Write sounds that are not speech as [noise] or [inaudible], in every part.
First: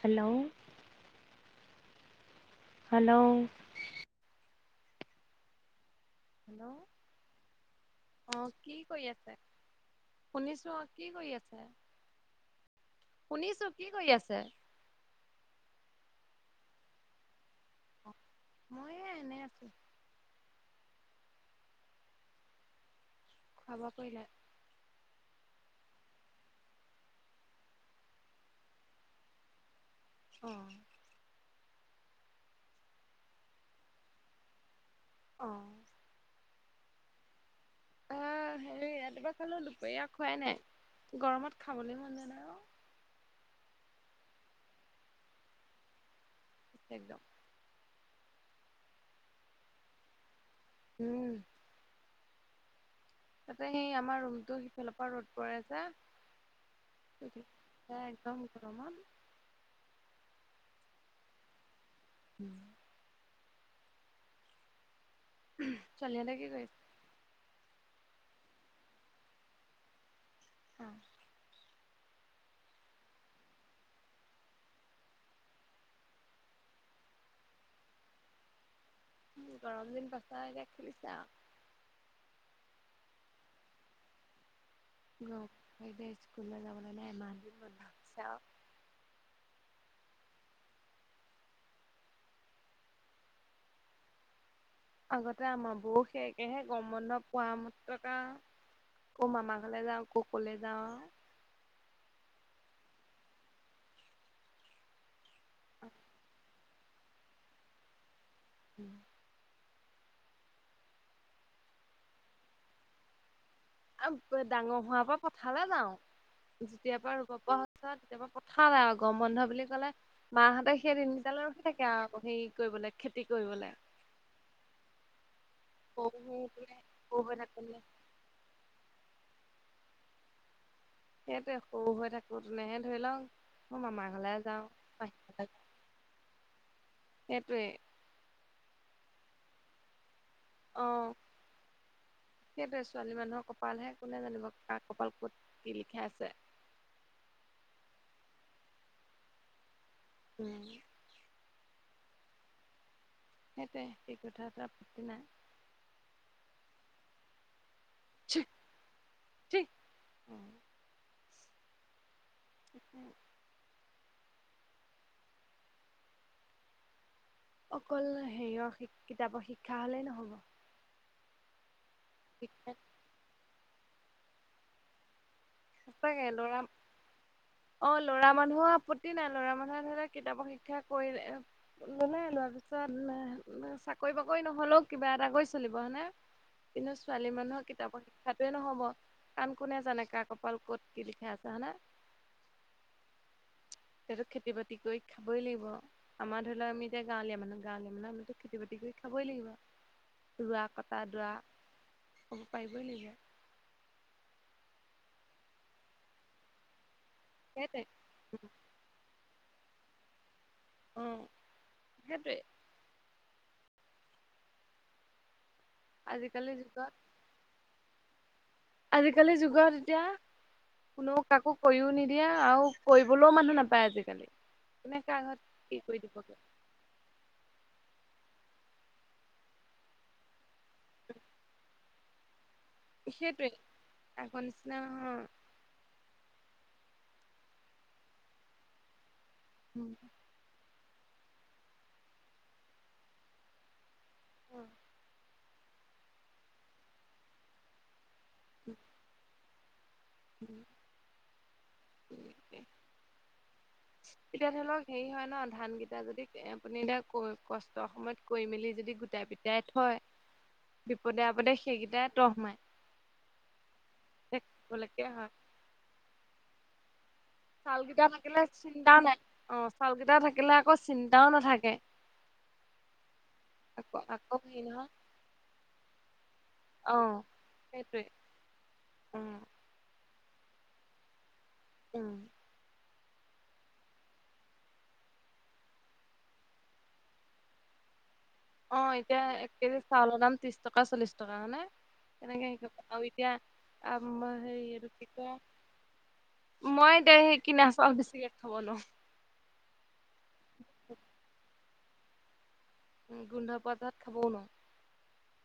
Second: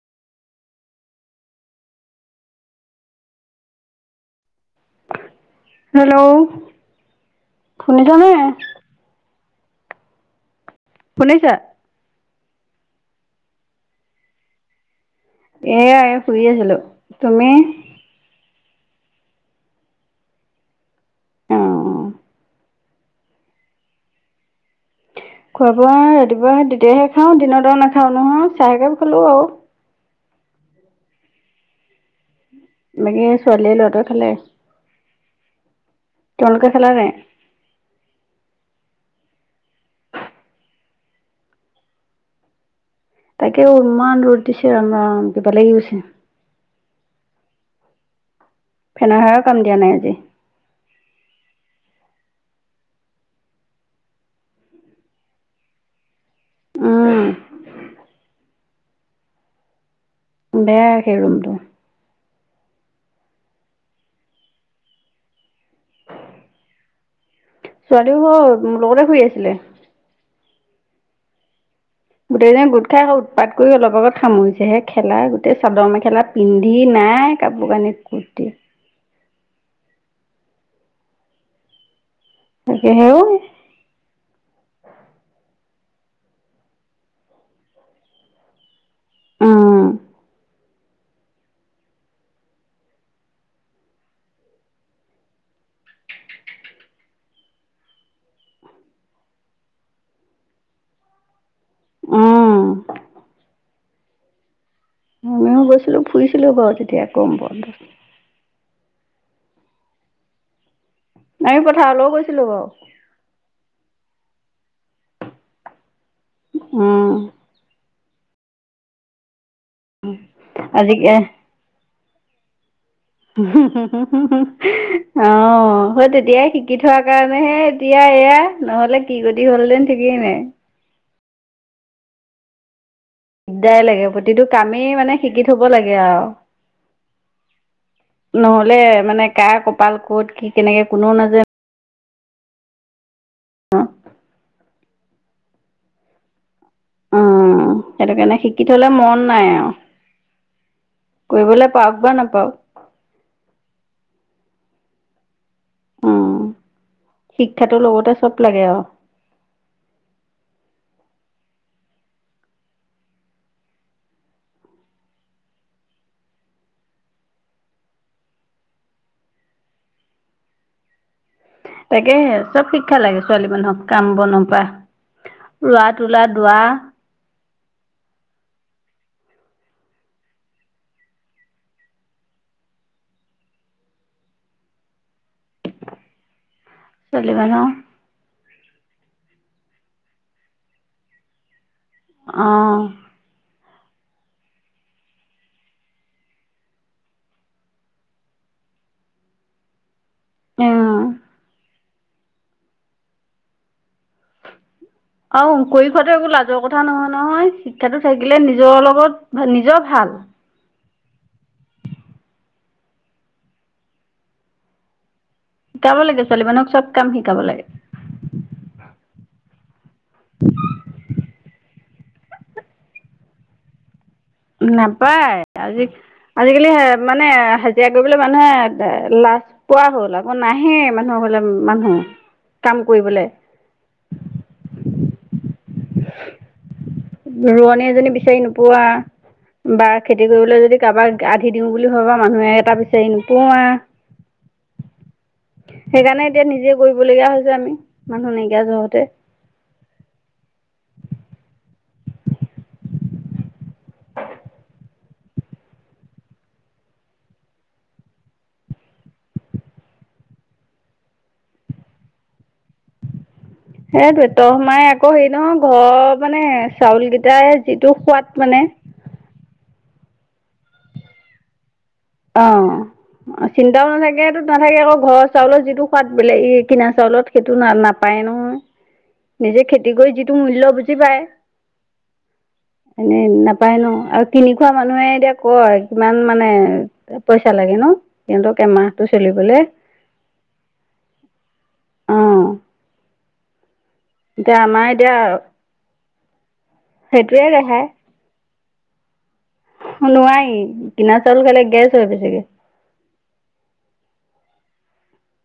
Hello hello hello শুনিছানে? আহ কি কৰি আছে? শুনিছে? কি কৰি শুনিছা? আছে? শুনিছো, কি কৰি আছে? এয়া ফুৰি আছিলো। তুমি? মইয়ে এনে আছো। খোৱা বোৱা কৰিলা? খোৱা বোৱা ৰাতিপুৱা তেতিয়াহে খাওঁ দিনৰ দ নাখাওঁ নহয় চাহকে খালো আৰু। অঁ বাকী ছোৱালীয়ে লৰাটোয়ে খালে আহ তোমালোকে খালা নাই? হে ৰাতিপোৱা খালো দুপৰীয়া খোৱাই নাই গৰমত খাবলৈ মন যোৱা নাই অ তাকে ইমান ৰ'দ দিছে ৰাম ৰাম কিবা লাগি গৈছে একদম ফেনৰ হাৱা কাম দিয়া নাই আজি উম তাতে সেই আমাৰ ৰুমটো সিফালৰ পৰা ৰ'দ উম পৰে যে গৰমত বেয়া সেই ৰূমটো উম ছোৱালী হতে কি কৰি আছে? ছোৱালীও মোৰ লগতে শুই আছিলে আ গোটেইজনী গোট খাই উৎপাত কৰি অলপ আগত সামৰিছেহে খেলা গোটেই চাদৰ মেখেলা পিন্ধি নাই হে কাপোৰ কানিৰ কুৰ্তি উ গৰম দিন পাছা এতিয়া খেলিছে আও তাকে সেও গ যে স্কুললৈ যাবলৈ নাই এমাহ দিন বন্ধ দিছে আও উম আগতে আমাৰ বৌ হে একেই হে গৰম বন্ধ পোৱা মাত্ৰকৈ অ মামা ঘৰলে যাওঁ ককলে যাওঁ উম আমিও গৈছিলো ফুৰিছিলো বাৰু তেতিয়া গৰম বন্ধত [inaudible] আমি পথাৰলৈও গৈছিলো বাৰু আৰু ডাঙৰ হোৱাৰ পৰা পথালে যাও উম যেতিয়াৰ ৰুব পৰা পথালে গৰম বন্ধ বুলি কলে মাহঁতে আজি সেই দিনকেইটালৈ ৰখি থাকে আৰু হেৰি কৰিবলৈ অ অ হয় সৰু তেতিয়াই শিকি সৰুতে থোৱা সৰু হৈ কাৰণেহে থাকোতে এতিয়া এয়া নহলে কি যদি হলহতেন ঠিকেই নাই সেইটোৱেই সৰু হৈ থাকো তেনে হে দিগদাৰ লাগে প্ৰতিটো কামেই মানে মাহী ঘৰলে শিকি থব যাওঁ লাগে আৰু সেইটোৱে নহলে মানে কাৰ কপাল ক'ত কি কেনেকে অ কোনেও নাজান সেইটোৱে ছোৱালী মানুহৰ কপাল হে কোনে জানিব কা কপাল কত কি লিখা আছে উম সেইটো কাৰণে শিকি থলে মৰন নাই আৰু উম কৰিবলৈ পাওক বা নাপাওক সেইটোৱেই শিকি থোৱাত তহ আঁপতি নাই উম শিকি শিক্ষাটোৰ লওতে চব লাগে আৰু- [unintelligible] অকল হেৰিয়ৰ কিতাপৰ শিক্ষা হলেই নহব- তাকে চব শিক্ষাত শিক্ষা লাগে ছোৱালী মানুহক কাম বন পা সঁচাকে লৰা অ লৰা মানুহৰ আপত্তি নাই ল'ৰা মানুহে কিতাপক শিক্ষা কৰি ললে লোৱাৰ পিছত চাকৰি- চাকৰি বাকৰি নহ'লেও কিবা এটা কৰি চলিব হয় নে কিন্তু ছোৱালী মানুহৰ কিতাপৰ শিক্ষাটোৱে নহব কাৰণ কোনে জানে। কাক কপাল কত কি লিখে আছে হয়। নে অ খেতি বাতি কৰি খাবই লাগিব আমাৰ ধৰি লও আমি এতিয়া গাঁৱলীয়া মানুহ গাঁৱলীয়া মানুহ আমিতো খেতি বাতি। খাবই লাগিব ৰোৱা উম। কটা দোৱা ক'ব পাৰিবই লাগিব। আহ কৰি খোৱাটো একো লাজৰ কথা নহয় নহয় সেইটোৱে শিক্ষাটো থাকিলে নিজৰ লগত নিজৰ ভাল উম সেইটোৱে। শিকাব লাগে ছোৱালী আজিকালি মানুহক যুগত চব কাম শিকাব লাগে আজিকালিৰ যুগত এতিয়া কোনো কাকো। কৰিও নিদিয়া আৰু কৰিবলৈও মানুহ নাপায় আজিকালি- কোনে কাৰ নাপায় ঘৰত কি আজি কৰি দিবগে আজিকালি মানে হাজিৰা কৰি। বোলে মানুহে লাজ পোৱা হ'ল আকৌ নাহেই মানুহৰ বোলে মানুহে- সেইটোৱে আকৌ নিচিনা নহয় ৰোৱনী এজনী বিচাৰি নোপোৱা বা খেতি কৰিবলৈ যদি। কাৰোবাক আধি দিওঁ বুলি ভাববা মানুহে এটা বিচাৰি নোপোৱা। উম সেইকাৰণে এতিয়া নিজে কৰিবলগীয়া হৈছে আমি মানুহ নাইকিয়া জহতে- [unintelligible] এতিয়া ধৰি লওক হেৰি হয় ন ধানকেইটা যদি এ আপুনি এতিয়া কষ্ট সময়ত কৰি মেলি যদি গোটাই গোটেই থয় বিপদে আপদে সেইকেইটাই তহ সোমাই সেইটোৱে তহমাই আকৌ হেৰি নহয় ঘৰ মানে চাউল কেই চাউলকেইটা, থাকিলে চিন্তাও নাই অ চাউল কেইটা থাকিলে আকৌ চিন্তাও নাথাকে। অ চিন্তাও আকৌ নাথাকে আকৌ একো হেৰি নাথাকে নহয় আকৌ ঘৰৰ চাউলৰ যিটো সোৱাদ বেলেগ ই কিনা অ চাউলত সেইটো না সেইটোৱে নাপায় নহয় উম নিজে খেতি কৰি যিটো মূল্য বুজি পায়। উম- এনে নাপায় ন আৰু কিনি খোৱা মানুহে এতিয়া কয় কিমান মানে- পইচা লাগে ন সিহঁতক অ এমাহটো এতিয়া এক চলিবলে কেজি চাউৰ দাম ত্ৰিশ টকা চল্লিশ টকা হয় নে অ এনেকে- এতিয়া আম এতিয়া সেই আমাৰ সেইটো কি এতিয়া কয়। মই দে সেই সেইটোৱে কিনা চাল বেছিকে খাব নোৱাওং- নোৱ কিনা চাউল খালে গেছ হয় বেছিকে- গোন্ধ পোৱা তাত খাবও ন-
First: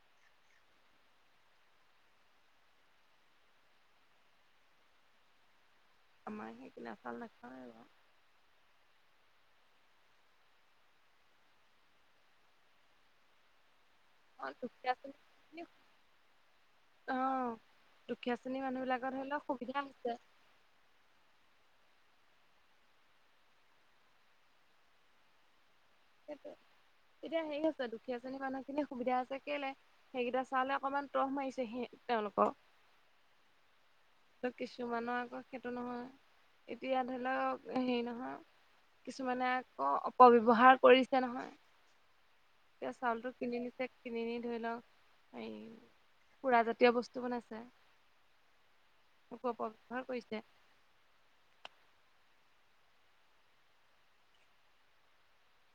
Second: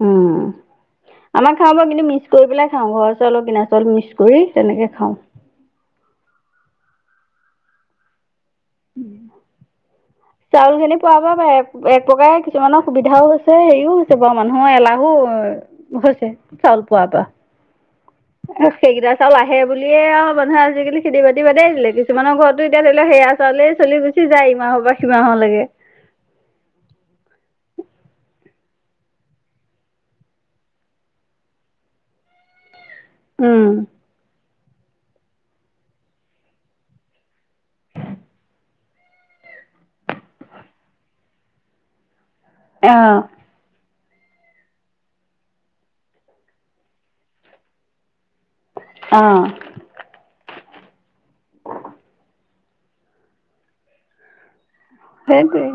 উম [inaudible] আমাৰ খাওঁ ব কিন্তু মিক্স কৰি পেলাই খাওঁ ঘৰৰ চাউলৰ কিনা চাউল মিক্স কৰি তেনেকে খাওঁ। আমাৰ সেই কিনা চাউল নাখাওঁ- উম। চাউল খিনি পোৱাব পাৰে এক প্ৰকাৰে কিছুমানৰ সুবিধাও হৈছে হেৰিও হৈছে। পা অ মানুহৰ দুখীয়া এলাহো শ্ৰেণী হৈছে চাউল পোৱা অ পা- দুখীয়া শ্ৰেণীৰ মানুহ বিলাকৰ সেইকেইটা ধৰি চাউল লওক আহে সুবিধা বুলিয়ে হৈছে আৰু মানুহে আজিকালি খেতি বাতি বাদেই দিলে গে- কিছুমানৰ ঘৰতো এতিয়া ধৰি লওক সেয়া চাউলেই চলি গুচি যায় ইমাহৰ পৰা সিমাহৰলৈকে সেইটো তেতিয়া সেৰি হৈছে দুখীয়া শ্ৰেণীৰ মানুহখিনি সুবিধা হৈছে কেলে সেইকেইটা চাউললে অকনমান তহ মাৰিছে স তেওঁলোক উম। কিছুমানৰ আকৌ সেইটো নহয় এতিয়া ধৰি লওক হেৰি নহয় কিছুমানে আকৌ অপব্যৱহাৰ কৰিছে নহয়। অঁ চাউলটো কিনি নিছে কিনি নি ধৰি লওক এই সুৰাজাতীয় বস্তু বনাইছে। অঁ অপব্যৱহাৰ কৰিছে। সেইটোৱেই।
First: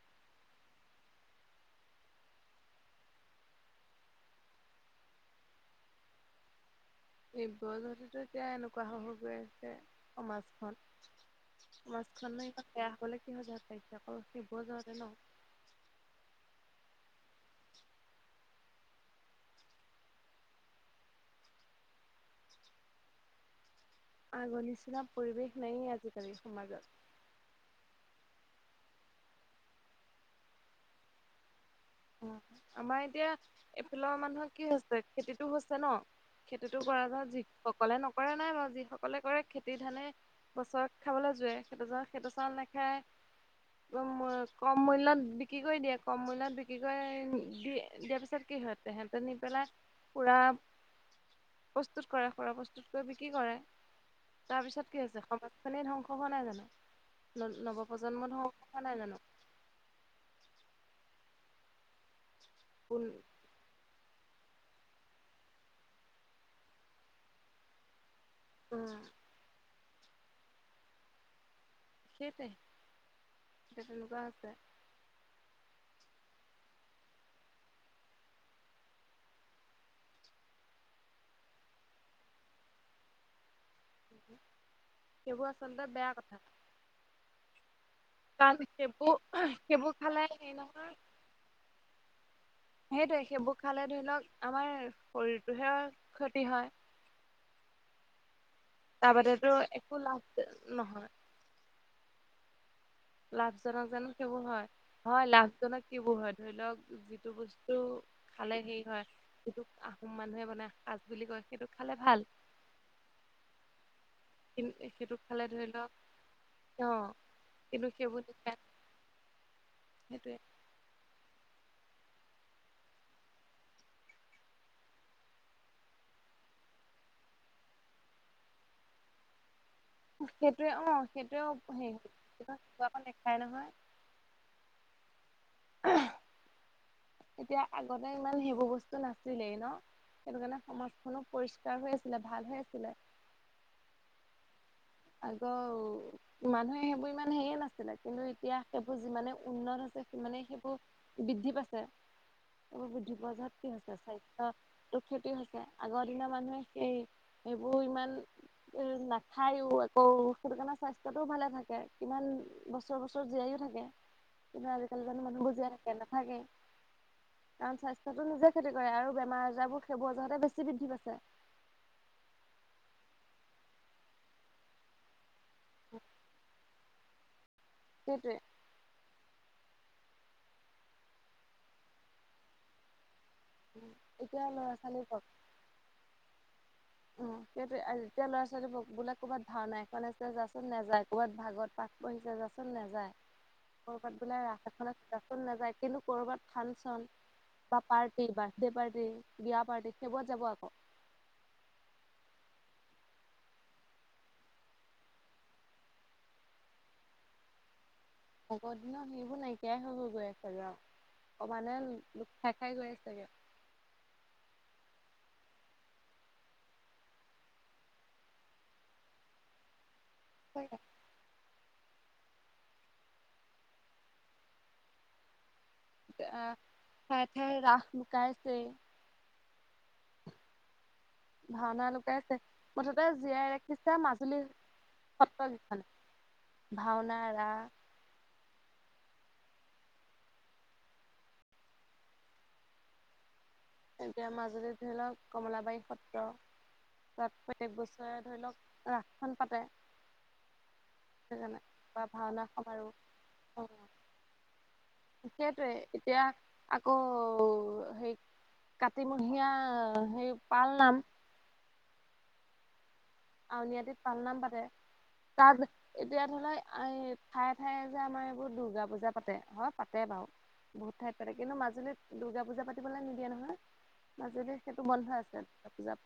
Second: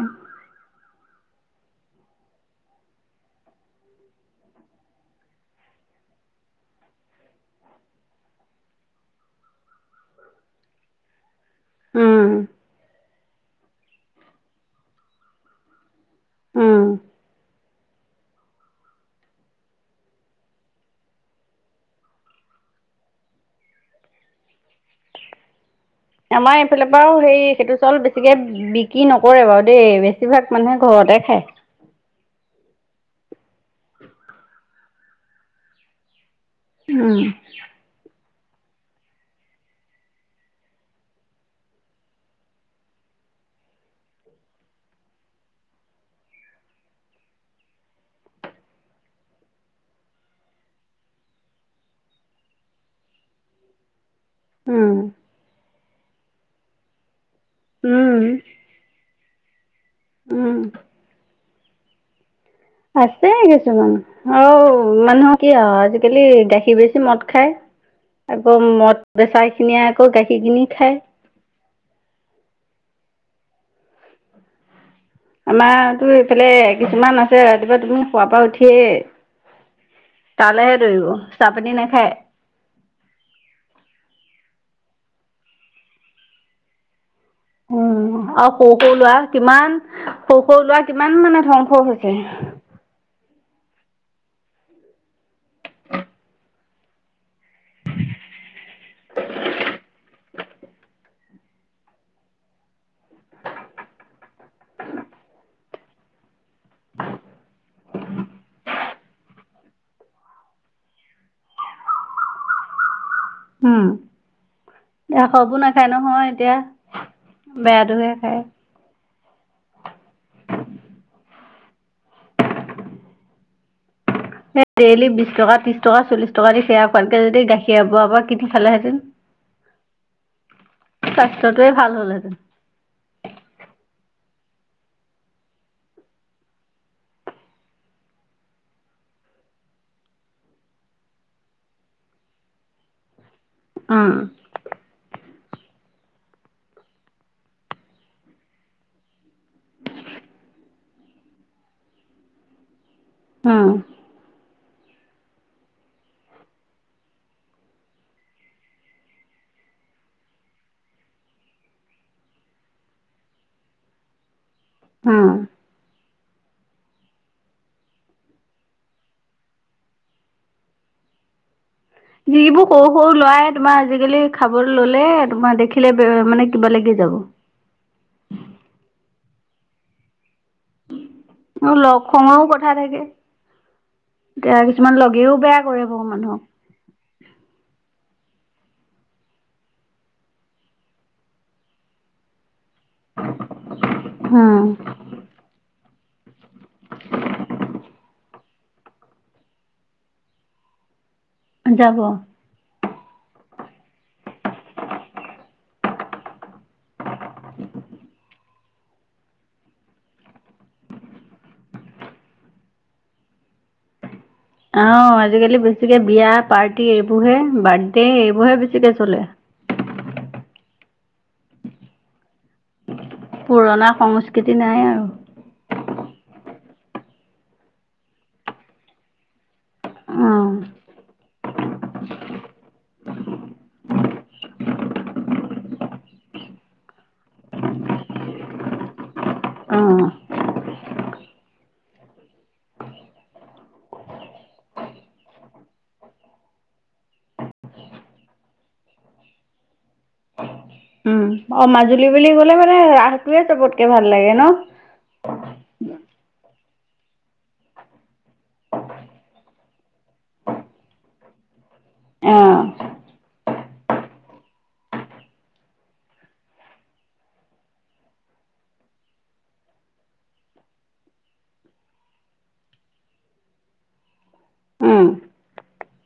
এইবোৰৰ পৰাই জতিটো এতিয়া এনেকুৱা হৈ গৈ আছে সমাজখন। উম মাছখন ন বেয়া হবলে কিহ য পাইছে আকৌ সেইবোৰৰ যাওঁতে ন। উম্ আগৰ নিচিনা পৰিৱেশ নাই আজি আমাৰ এইফালৰ পৰাও সেই সেইটো চাউল বেছিকে বিক্ৰী নকৰে বাৰু দেই বেছিভাগ মানুহে ঘৰতে খায়। আমাৰ এতিয়া এইফালৰ মানুহৰ কি হৈছে খেতিতটো হৈছে ন? খেতিতো কৰা যা উম যি সকলে নকৰে নাই বাৰু যি সকলে কৰে খেতি ধানে বছৰত খাবলৈ যোৱে স সেইটো চাউল নাখায়। ম কম মূল্য বিক্ৰী কৰি দিয়ে কম মূল্যত বি কি কয় দি দিয়াৰ পিছত কি হয় তে সেহত নি পেলাই পুৰা প্ৰস্তুত কৰে সুৰা প্ৰস্তুত কৰি বিক্ৰী কৰে। তাৰপিছত উম কি হৈছে সমাজ খনেই ধ্বংস হোৱা নাই জানো? ন উম নৱপ্ৰজন্ম ধ্বংস হোৱা নাই জানো? উম। কোন আছে কিছুমান। আহ মানুহৰ কি আও আজিকালি গাখীৰ বেছি মদ খায়। আকৌ উম মদ বেচা খিনিয়ে আকৌ গাখীৰ কিনি খাই। সেইটোৱে সেই তেনেকুৱা আছে। আমাৰতো ইফালে কিছুমান আছে ৰাতিপুৱা তুমি শুৱাৰ পৰা উঠিয়েই তালৈহে দৌৰিব চাহ পানী নেখায়। সেইবোৰ আচলতে বেয়া কথা। অ। উ আৰু কাৰণ সৰু সৰু সেইবোৰ লৰা কিমান সেইবোৰ খালে সৰু হেৰি সৰু লৰা কিমান মানে ধ্বংস হৈছে। সেইটোয়ে সেইবোৰ খালে ধৰি লওক আমাৰ শৰীৰটোহে ক্ষতি হয়। তাৰ বাদতো একো লাভ নহয়। লাভজনক জানো সেইবোৰ হয়? হয় লাভজনক সেইবোৰ হয়, ধৰি লওক যিটো বস্তু খালে হেৰি হয় সেইটোক আহোম মানুহে বানাই সাঁচ বুলি কয়। সেইটো খালে ভাল। উম। ন্ত সেইটো এতিয়া খালে সৰবোৰ ধৰি নাখায় নহয় এতিয়া লওক আহ কিন্তু বেয়াটোহে সেইবোৰ খায়। [unintelligible] সেইটোৱে। ডেইলি বিশ টকা ত্ৰিশ টকা চল্লিশ টকা দি সেয়ালকে যদি গাখীৰ হব এপোৱাকে কিনি খালেহেঁন। [inaudible] সেইটোৱে অ স্বাস্থ্যটোৱে সেইটোৱে ভাল হেৰি হ'লহেঁতেন। সেইটো আক নেখাই নহয়। [unintelligible] এতিয়া আগতে ইমান সেইবোৰ বস্তু নাছিলেই ন? সেইটো কাৰণে সমাজখনো পৰিষ্কাৰ হৈ আছিলে ভাল হৈ আছিলে। উম। আকৌ মানুহে সেইবোৰ ইমান হেয়ে নাছিলে কিন্তু এতিয়া সেইবোৰ যিমানে উন্নত আছে। মানে সেইবোৰ বৃদ্ধি পাইছে সেইবোৰ বৃদ্ধি পোৱা যত উম কি হৈছে স্বাস্থ্য তটো ক্ষতি হৈছে আগৰ দিনা মানুহে সেই সেইবোৰ ইমান নাখায়ও। অ সেইটো কাৰণে স্বাস্থ্যটোও ভালে থাকে কিমান বছৰ বছৰ জীয়াইও থাকে কিন্তু আজিকালি জানো উম। মানুহ বহুত জিয়াই থাকে নাথাকে, কাৰণ স্বাস্থ্যটো নিজে ক্ষতি কৰে আৰু বেমাৰ আজাৰবোৰ সেইবোৰজওঁতে বেছি বৃদ্ধি পাইছে। যিবোৰ সৰু সৰু লৰাই তোমাৰ আজিকালি খাব ললে তোমাৰ দেখিলে মানে, কিবা লাগি যাব সেইটোৱে মোৰ লগ সংগ কথা থাকে। এতিয়া এতিয়া ল'ৰা কিছুমান ছোৱালী কক লগেও বেয়া কৰিব মানুহক উম সেই এতিয়া ল'ৰা ছোৱালী বোলে ক'ৰবাত ভাওনা এখন আ যাচোন নাযায় ক'ৰবাত ভাগত প বহি য যাচোন নেযায় ক'ৰবাত বোলে ৰাস উম এখনত‌ জাচোন নাযায়, কিন্তু ক'ৰবাত ফানচন বা পাৰ্টি বাৰ্থডে পাৰ্টি বিয়া পাৰ্টি সেইবোৰত যাব আকৌ যাব [inaudible] আগৰ দিনৰ সেইবোৰ নাইকিয়াই হৈ গ গৈ আছ যা অ মানে ল খাই খাই গৈ আছেগে আহ আজিকালি বেছিকে বিয়া পাৰ্টি এইবোৰহে বাৰ্থডে এইবোৰে বেছিকে চলে হয় হয় পুৰণা সংস্কৃতি নাই আৰু আহ খ থে ৰাখ নকাইছে [unintelligible] অ ভাওনা লুকাইছে মুঠতে জীয়াই ৰাখিছে মাজুলী সত্ৰকেইখনে ভাওনা ৰাস অ এতিয়া মাজুলীত ধৰি লওক কমলাবাৰী সত্ৰ তাত প্ৰতয়েক বছৰে ধৰি লওক ৰাসখন পাতে উম সেইকাৰণে অ বা মাজুলী বুলি ভাওনা কলে মানে সমাৰোহ ৰাসটোৱে চবতকে ভাল লাগে ন সেইটোৱে এতিয়া আকৌ হেই কাতিমহীয়া সেই পাল নাম আহ আউনীআটিত পাল নাম পাতে তাত এতিয়া ধ লও এই ঠায়ে ঠায়ে যে আমাৰ এইবোৰ দুূৰ্গা পূজা পাতে হয় পাতে বাৰু বহুত ঠাইত পাতে কিন্তু মাজুলীত দুূৰ্গা পূজা পাতিবলৈ নিদিয়ে নহয় মাজুলী সেইটো উম বন্ধ আছে পূজা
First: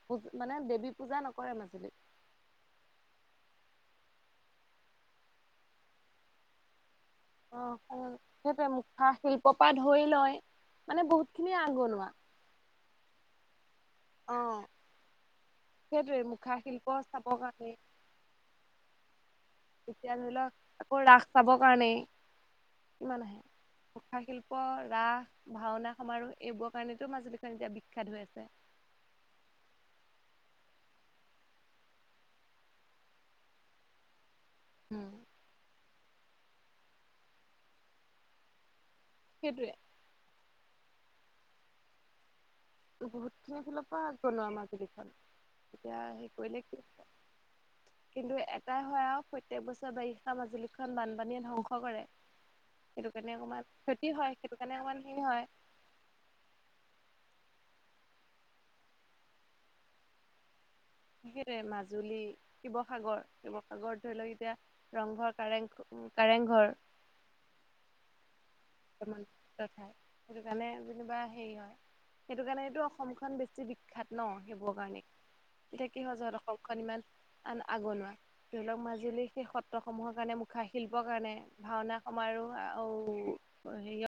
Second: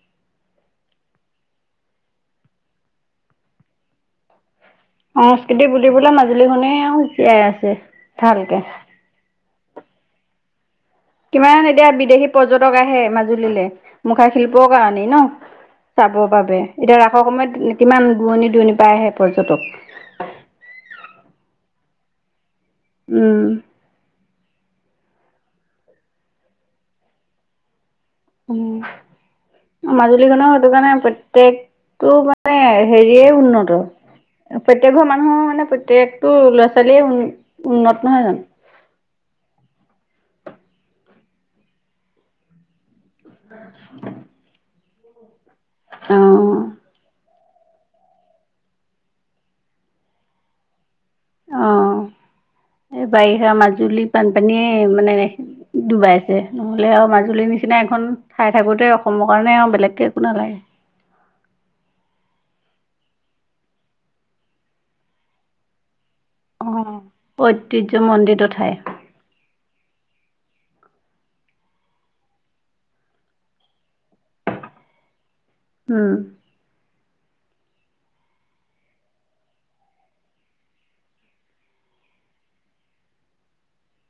মানে দেৱী পূজা নকৰে মাজুলীত। সংস্কৃতি বুলিবলে মাজুলীখনেই আও জিয়াই আছে ভালকে। কপা ধৰি লয় মানে বহুত খিনি কিমান এতিয়া আগনোৱা বিদেশী পৰ্যটক আহে মাজুলীলৈ মুখা অ শিল্পৰ কাৰণেই ন চাব সেইটোৱে মুখা বাবে শিল্প এতিয়া ৰাসৰ চাবৰ কাৰণে সময়ত কিমান দূুৰণি দুৰণি পাই আহে পৰ্যটক এতিয়া ধৰি লওক ৰাস চাবলৈ কাৰণেই, কিমান উম, আহে কা শিল্প ৰাস, ভাওনা, সমাৰোহ এইবোৰৰ কাৰণেতো মাজুলীখন এতিয়া বিখ্যাত। হৈ আছে উম মাজুলীখন সটো কাৰণে প্ৰত্য়েকটো মানে হেৰিয়ে উন্নত প্ৰত্যয়েক ঘৰ উম, মানুহৰ মানে প্ৰত্যয়েকটো ল'ৰা ছোৱালীয়ে উ উন্নত নহয় জানো? সেইটোৱে বহুতখিনিৰ ফালৰ পৰা আগবনোৱা মাজুলীখন এতিয়া হে অঁ কৰিলে কি কিন্তু এটাই হয় আৰু প্ৰত্যয়েক বছৰে বাৰিষা মাজুলী খন বানপানীয়ে ধ্বংস অঁ কৰে এই সেইটো কাৰণে বাৰিষা অকণমান মাজুলী ক্ষতি হয় সেইটো কাৰণে বানপানীয়ে অকণমান হেৰি মানে হয় ডুবাই আছে নহলে আৰু মাজুলী নিচিনা সিনা এখন ঠাই থাকোতে অসমৰ কাৰণে আৰু বেলেগকে একো নালাগে সেই মাজুলী শিৱসাগৰ শিৱসাগৰত ধৰি লওক এতিয়া ৰংঘৰ কাৰেং কাৰেংঘৰ অ ঐতিহ্যৰ মন্দিৰটো ঠাই তাই সেইটো কাৰণে যেনিবা হেৰি হয় [unintelligible] সেইটো কাৰণেতটো অসমখন বেছি বিখ্যাত ন সেইবোৰ কাৰণে এতিয়া উম, কিহৰ যত অসমখন ইমান আন আগনোৱা ধৰি লওক মাজুলী সেই সত্ৰ সমূহৰ কাৰণে মুখা শিল্পৰ কাৰণে ভাওনা মাৰো ও